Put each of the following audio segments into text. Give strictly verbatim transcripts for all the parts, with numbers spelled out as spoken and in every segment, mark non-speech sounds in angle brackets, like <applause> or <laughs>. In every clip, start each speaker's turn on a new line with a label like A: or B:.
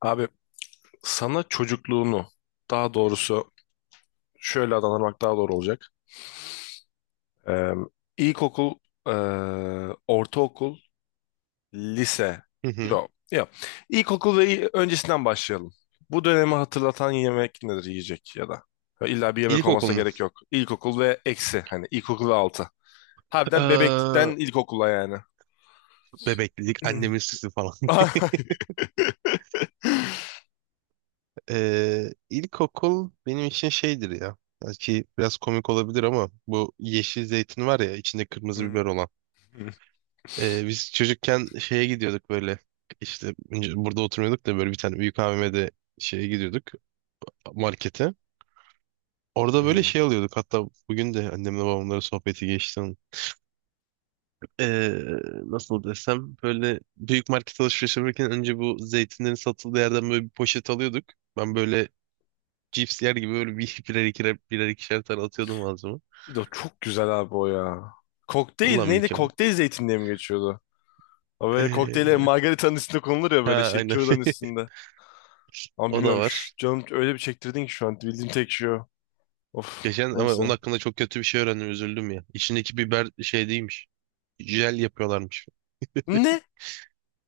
A: Abi sana çocukluğunu daha doğrusu şöyle adlandırmak daha doğru olacak. Ee, ilkokul, e, ortaokul, lise.
B: Hı hı.
A: Yok, yok. İlkokul ve il- öncesinden başlayalım. Bu dönemi hatırlatan yemek nedir yiyecek ya da? İlla bir yemek
B: İlkokul
A: olmasına
B: mu?
A: gerek yok. İlkokul ve eksi hani ilkokul ve altı. Harbiden bebeklikten
B: Ee,
A: ilkokula yani.
B: bebeklik, annemin sütü falan. <laughs>
A: <laughs>
B: Ee, ilkokul benim için şeydir ya. Belki biraz komik olabilir ama bu yeşil zeytin var ya içinde kırmızı
A: Hmm.
B: biber olan. Ee, biz çocukken şeye gidiyorduk böyle. İşte önce burada oturmuyorduk da böyle bir tane büyük A V M'de şeye gidiyorduk markete. Orada böyle
A: Hmm.
B: şey alıyorduk. Hatta bugün de annemle babamların sohbeti geçti. eee, nasıl desem böyle büyük market alışveriş yaparken önce bu zeytinlerin satıldığı yerden böyle bir poşet alıyorduk. Ben böyle cips yer gibi böyle bir <laughs> birer ikişer birer ikişer tane atıyordum ağzıma.
A: Bir de o çok güzel abi o ya. Kokteyl
B: Vallahi
A: neydi?
B: mükemmel.
A: Kokteyl zeytin diye mi geçiyordu? O böyle kokteyle
B: Eee,
A: margaritanın üstünde konulur ya böyle
B: ha
A: şey
B: aynen.
A: kürdanın
B: <laughs>
A: üstünde. Ama
B: O da
A: bilmiyorum
B: var.
A: şu canım öyle bir çektirdin ki şu an bildiğim tek şey o. Of
B: Geçen ama
A: neyse.
B: onun hakkında çok kötü bir şey öğrendim üzüldüm ya. İçindeki biber şey değilmiş. Jel yapıyorlarmış.
A: Ne?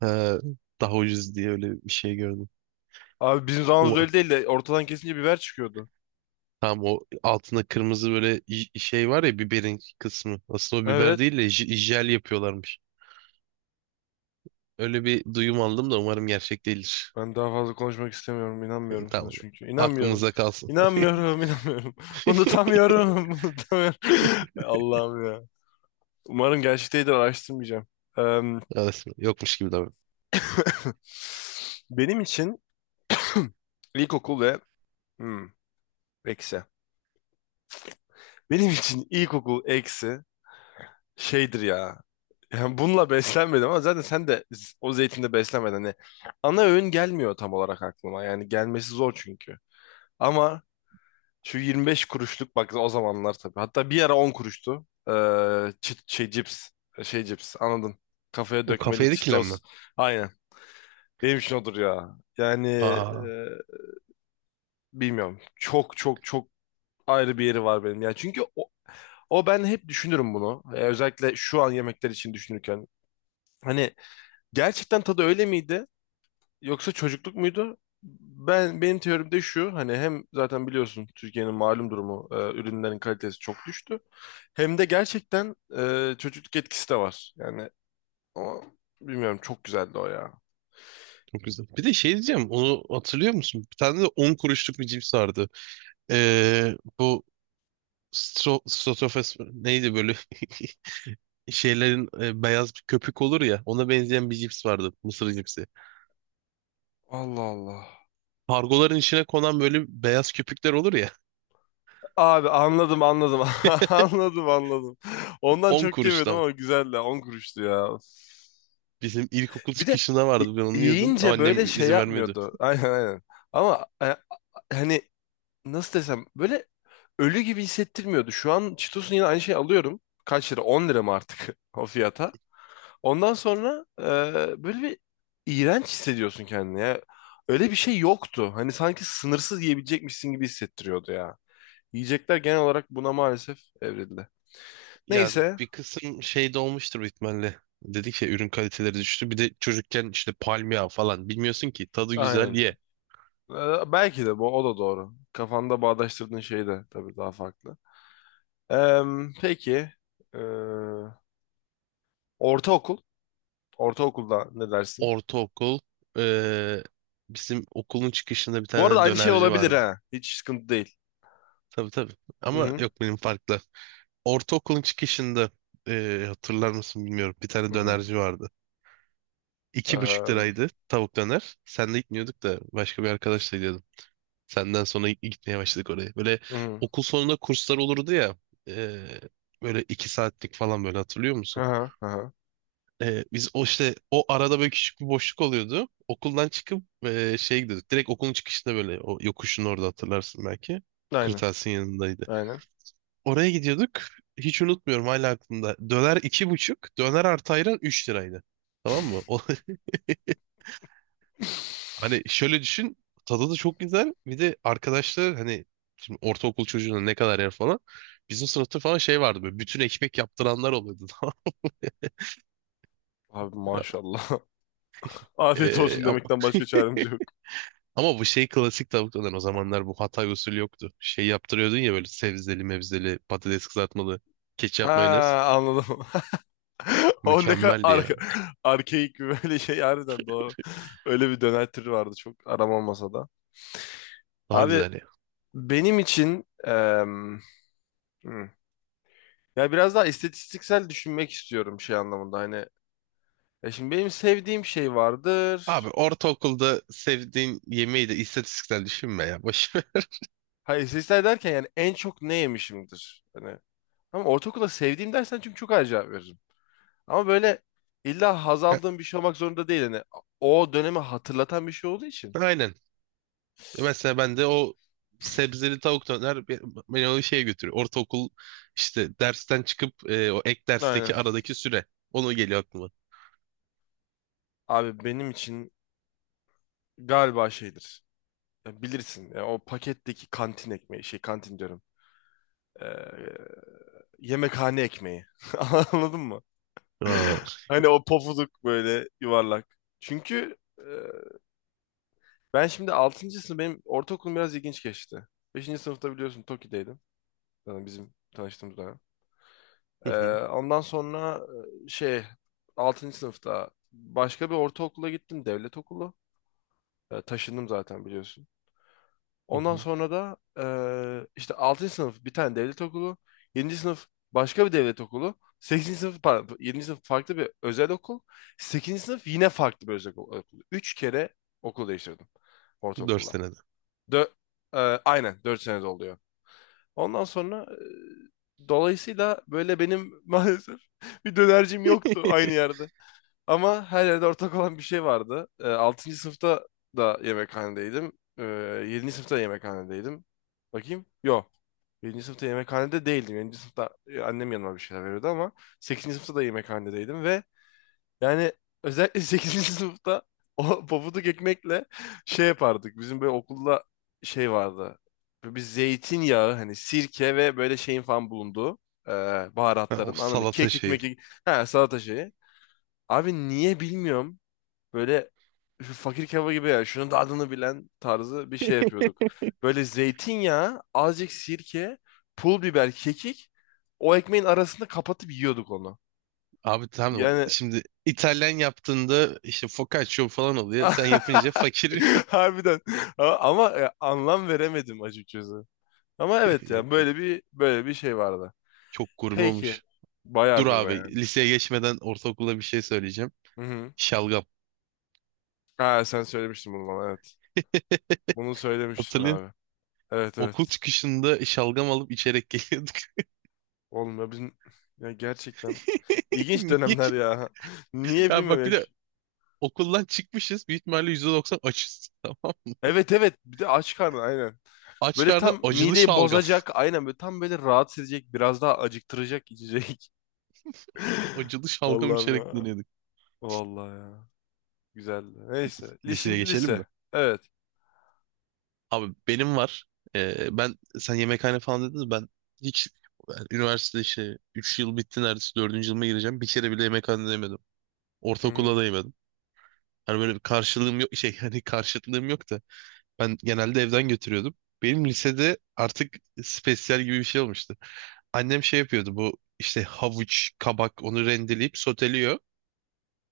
B: Ha, daha ucuz diye öyle bir şey gördüm.
A: Abi bizim zamanımızda öyle değil de ortadan kesince biber çıkıyordu.
B: Tam o altında kırmızı böyle j- şey var ya biberin kısmı. Aslında o biber
A: Evet.
B: değil de j- jel yapıyorlarmış. Öyle bir duyum aldım da umarım gerçek değildir.
A: Ben daha fazla konuşmak istemiyorum.
B: <laughs>
A: İnanmıyorum sana
B: Tamam.
A: çünkü. İnanmıyorum.
B: Aklımızda kalsın.
A: İnanmıyorum, inanmıyorum. <laughs>
B: <laughs>
A: Unutamıyorum, <laughs> unutamıyorum. <laughs> Allah'ım ya. Umarım gerçekteydi araştırmayacağım. Em,
B: Arasında yokmuş gibi davran.
A: benim için ilkokul ve... Hmm, eksi. Benim için ilkokul eksi şeydir ya. Yani bununla beslenmedim ama zaten sen de z- o zeytinde beslenmedin. Hani ana öğün gelmiyor tam olarak aklıma. Yani gelmesi zor çünkü. Ama şu yirmi beş kuruşluk bak o zamanlar tabii. Hatta bir ara on kuruştu. Ee, çi- şey cips. Şey cips anladın. Kafaya
B: O
A: dökmeli
B: kafaya
A: Cheetos.
B: dikilenme.
A: Aynen. Benim için odur ya. Yani e,
B: Aa,
A: bilmiyorum. Çok çok çok ayrı bir yeri var benim. Ya çünkü o, o ben hep düşünürüm bunu. Ee, özellikle şu an yemekler için düşünürken. Hani gerçekten tadı öyle miydi? Yoksa çocukluk muydu? Ben benim teorim de şu hani hem zaten biliyorsun Türkiye'nin malum durumu e, ürünlerin kalitesi çok düştü. Hem de gerçekten e, çocukluk etkisi de var. Yani ama bilmiyorum çok güzeldi o ya.
B: çok güzel. Bir de şey diyeceğim. Onu hatırlıyor musun? Bir tane de on kuruşluk bir cips vardı. Ee, bu stro strofes neydi böyle <laughs> şeylerin e, beyaz bir köpük olur ya. Ona benzeyen bir cips vardı. Mısır cipsi.
A: Allah Allah.
B: Kargoların içine konan böyle beyaz köpükler olur ya.
A: Abi anladım anladım. <laughs> Anladım anladım.
B: <laughs>
A: Ondan
B: on
A: çok yemedim
B: kuruştan.
A: ama güzeldi. On kuruştu ya.
B: Bizim ilkokul
A: Bir de
B: çıkışında
A: y-
B: vardı ben onu yiyordum ama
A: yiyince böyle
B: annem
A: şey
B: izin vermedi.
A: yapmıyordu. <laughs> Aynen aynen. Ama e, hani nasıl desem böyle ölü gibi hissettirmiyordu. Şu an Cheetos'un yine aynı şeyi alıyorum. Kaç lira? On lira mı artık <laughs> o fiyata? Ondan sonra e, böyle bir iğrenç hissediyorsun kendini ya. Öyle bir şey yoktu. Hani sanki sınırsız yiyebilecekmişsin gibi hissettiriyordu ya. Yiyecekler genel olarak buna maalesef evrildi.
B: Ya
A: Neyse.
B: bir kısım şey de olmuştur büyük ihtimalle. Dedik ya ürün kaliteleri düştü. Bir de çocukken işte palmiye falan bilmiyorsun ki tadı güzel
A: Aynen.
B: ye.
A: Ee, belki de bu o da doğru. Kafanda bağdaştırdığın şey de tabii daha farklı. Ee, peki. ee, ortaokul. Ortaokulda ne dersin?
B: Ortaokul. eee, bizim okulun çıkışında bir
A: Bu arada
B: tane
A: aynı şey
B: dönerci
A: olabilir
B: vardı.
A: ha. Hiç sıkıntı değil.
B: Tabii tabii.
A: Hı
B: Ama
A: hı.
B: yok benim farklı. Ortaokulun çıkışında eee, hatırlar mısın bilmiyorum. Bir
A: Hı
B: tane
A: hı.
B: dönerci vardı.
A: Ee,
B: İki buçuk
A: hı
B: liraydı tavuk döner. Sen de gitmiyorduk da başka bir arkadaşla. Senden sonra gitmeye başladık oraya. Böyle
A: hı.
B: okul sonunda kurslar olurdu ya. e, böyle iki saatlik falan böyle hatırlıyor
A: Hı
B: musun?
A: hı.
B: E, biz o işte o arada böyle küçük bir boşluk oluyordu. Okuldan çıkıp e, şey gidiyorduk. Direkt okulun çıkışında böyle o yokuşun orada hatırlarsın belki.
A: Aynen.
B: Kırtasiyenin yanındaydı.
A: Aynen.
B: Oraya gidiyorduk. Hiç unutmuyorum hala aklımda. Döner iki buçuk. Döner artı ayran üç liraydı. Tamam mı? O, Hani şöyle düşün. Tadı da çok güzel. Bir de arkadaşlar hani şimdi ortaokul çocuğuna ne kadar yer falan. Bizim sınıfta falan şey vardı böyle bütün ekmek yaptıranlar oluyordu. <laughs> Tamam
A: Abi
B: mı?
A: maşallah. <laughs> Afiyet
B: Ee,
A: olsun
B: ama,
A: demekten başka
B: <laughs>
A: çaremiz yok.
B: ama bu şey klasik tavuk döner o zamanlar bu Hatay usulü yoktu. Şey yaptırıyordun ya böyle sebzeli mevzeli patates kızartmalı
A: Ha
B: ketçap mayonez.
A: anladım. <laughs> <laughs> O ne kadar
B: Mükemmeldi
A: ar
B: ya.
A: arkeik bir böyle şey harbiden doğru. Öyle bir döner vardı çok aram masada.
B: Daha
A: Abi
B: güzel ya.
A: benim için em, hmm, ya biraz daha istatistiksel düşünmek istiyorum şey anlamında hani. Ya şimdi benim sevdiğim şey
B: Abi
A: vardır.
B: ortaokulda sevdiğin yemeği de istatistiksel düşünme ya. Boş ver.
A: Hayır istatistiksel derken yani en çok ne yemişimdir. Hani, ama ortaokulda sevdiğim dersen çünkü çok acayip veririm. Ama böyle illa haz aldığım
B: <laughs>
A: bir şey olmak zorunda değil. Hani o dönemi hatırlatan bir şey olduğu için.
B: Aynen. Mesela ben de o sebzeli tavuk döner be- beni o şeye götürüyor. Ortaokul işte dersten çıkıp e, o ek
A: Aynen.
B: dersteki aradaki süre. Onu geliyor aklıma.
A: Abi benim için galiba şeydir. Ya bilirsin ya o paketteki kantin ekmeği şey kantin diyorum. Ee, yemekhane ekmeği. <laughs> Anladın mı? <laughs>
B: Aa.
A: Hani o pofuduk böyle yuvarlak. Çünkü e, ben şimdi altıncı sınıf benim ortaokulum biraz ilginç geçti. Beşinci sınıfta biliyorsun Toki'deydim. Yani bizim tanıştığımız dönem. Ee,
B: Hı hı,
A: ondan sonra e, şey altıncı sınıfta başka bir ortaokula gittim devlet okulu. Ee, taşındım zaten biliyorsun.
B: hı
A: Ondan
B: hı.
A: sonra da eee, işte altıncı sınıf bir tane devlet okulu, yedinci sınıf başka bir devlet okulu, sekizinci sınıf pardon, yedinci sınıf farklı bir özel okul, sekizinci sınıf yine farklı bir özel okul. Üç kere okul değiştirdim
B: Dört
A: ortaokulda.
B: senede.
A: Dö eee, aynen dört sene oluyor. Ondan sonra eee, dolayısıyla böyle benim <laughs> maalesef bir dönercim yoktu aynı
B: <laughs>
A: yerde. Ama her yerde ortak olan bir şey vardı. E, altıncı sınıfta da yemekhanedeydim. E, yedinci sınıfta da yemekhanedeydim. Bakayım. Yok. Yedinci sınıfta yemekhanede değildim. Yedinci sınıfta e, annem yanıma bir şeyler veriyordu ama sekizinci sınıfta da yemekhanedeydim ve yani özellikle <laughs> sekizinci sınıfta o pabuduk ekmekle şey yapardık. Bizim böyle okulda şey vardı. Böyle bir zeytinyağı hani sirke ve böyle şeyin falan bulunduğu e,
B: Ha, o
A: baharatların anladın mı?
B: salata
A: Kekik
B: şeyi.
A: mekik. Ha salata şeyi. Abi niye bilmiyorum. Böyle şu fakir kebabı gibi ya. Şunun da adını bilen tarzı bir şey yapıyorduk. Böyle zeytinyağı, azıcık sirke, pul biber, kekik. O ekmeğin arasında kapatıp yiyorduk onu.
B: Abi tamam
A: Yani
B: şimdi İtalyan yaptığında işte focaccia falan oluyor. Sen yapınca
A: <laughs>
B: fakir. <laughs>
A: harbiden A- ama e, anlam veremedim açıkçası. Ama evet ya
B: Yok yok.
A: böyle bir böyle bir şey vardı.
B: Çok gurme
A: Peki.
B: olmuş.
A: Bayağı
B: Dur
A: gurme
B: abi
A: yani.
B: liseye geçmeden ortaokula bir şey söyleyeceğim.
A: Hı hı.
B: Şalgam.
A: Ha, sen söylemiştin bunu bana evet. Bunu söylemiştin
B: Hatırlıyor
A: abi. Evet
B: Okul
A: evet.
B: çıkışında şalgam alıp içerek geliyorduk.
A: Oğlum ya bizim ya gerçekten
B: <laughs>
A: ilginç
B: Niye?
A: dönemler ya. <laughs> Niye
B: Ya
A: bilmiyorum
B: bak
A: ya.
B: bir de okuldan çıkmışız. Büyük ihtimalle yüzde doksan açız. Tamam.
A: Evet evet bir de aç karnı aynen.
B: Aç
A: Böyle
B: karnına
A: tam
B: acılı
A: mideyi
B: şalgam.
A: bozacak
B: <laughs>
A: aynen böyle tam böyle rahatsız edecek biraz daha acıktıracak içecek. <laughs>
B: Acılı şalgam
A: Allah'ım
B: içerek
A: ya.
B: dinliyorduk.
A: Vallahi ya. Güzeldi. Neyse. Li-
B: Liseye
A: Şimdi
B: geçelim mi?
A: lise. Evet.
B: Abi benim var. Ee, ben sen yemekhane falan dediniz ben hiç yani üniversite işte üç yıl bitti neredeyse dördüncü yılıma gireceğim. Bir kere bile yemekhane yemedim.
A: Hı
B: Ortaokulda
A: hı.
B: da yemedim. Hani böyle bir karşılığım yok şey <laughs> hani karşıtlığım yok da ben genelde evden götürüyordum. Benim lisede artık spesyal gibi bir şey olmuştu. Annem şey yapıyordu bu işte havuç, kabak onu rendeleyip soteliyor.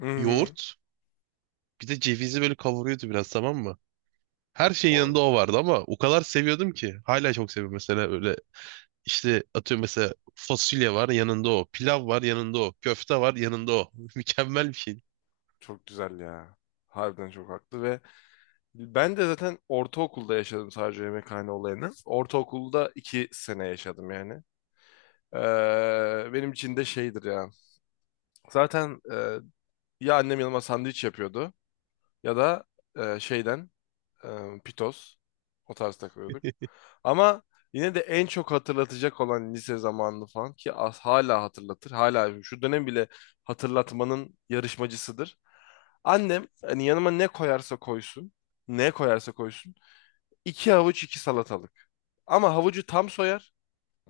A: Hı hı.
B: Yoğurt bir de cevizi böyle kavuruyordu biraz tamam mı? Her şeyin
A: Oy,
B: yanında o vardı ama o kadar seviyordum ki. Hala çok seviyorum mesela öyle İşte atıyorum mesela fasulye var yanında o. Pilav var yanında o. Köfte var yanında o. <laughs> Mükemmel bir şey.
A: çok güzel ya. Harbiden çok haklı ve ben de zaten ortaokulda yaşadım sadece yemekhane olayını. Ortaokulda iki sene yaşadım yani. Ee, benim için de şeydir ya. Zaten e, ya annem yanıma sandviç yapıyordu ya da e, şeyden e, pitoz o tarz takılıyorduk. Ama yine de en çok hatırlatacak olan lise zamanını falan ki as- hala hatırlatır. Hala şu dönem bile hatırlatmanın yarışmacısıdır. Annem hani yanıma ne koyarsa koysun, ne koyarsa koysun iki havuç iki salatalık. Ama havucu tam soyar.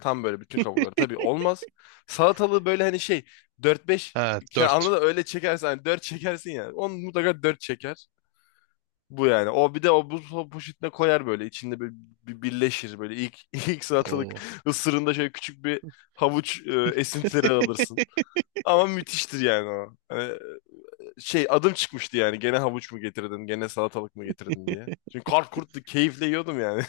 A: Tam böyle bütün kabukları. Tabii olmaz. Salatalığı böyle hani şey dört beş
B: Ha
A: anla
B: dört.
A: anladın öyle çekersen hani dört çekersin yani. Onu mutlaka dört çeker. Bu yani. O bir de o buz po- poşetine koyar böyle. İçinde böyle bir birleşir böyle. İlk <laughs> ilk salatalık
B: Oo.
A: ısırında şöyle küçük bir havuç e, esintileri alırsın. Ama müthiştir yani o. Hani, e, şey adım çıkmıştı yani. Gene havuç mu getirdin? Gene salatalık mı getirdin diye.
B: <laughs>
A: Çünkü kar kurttu. Keyifle yiyordum yani.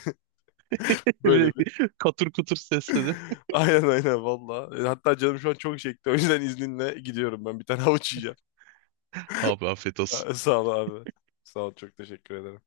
A: <laughs>
B: Bir de
A: Böyle bir.
B: katır kutur sesledim.
A: <laughs> Aynen aynen valla. E, Hatta canım şu an çok çekti. O yüzden izninle gidiyorum ben. Bir tane havuç yiyeceğim. <laughs>
B: Abi afiyet olsun.
A: Sağ ol abi. Sağ ol çok teşekkür ederim.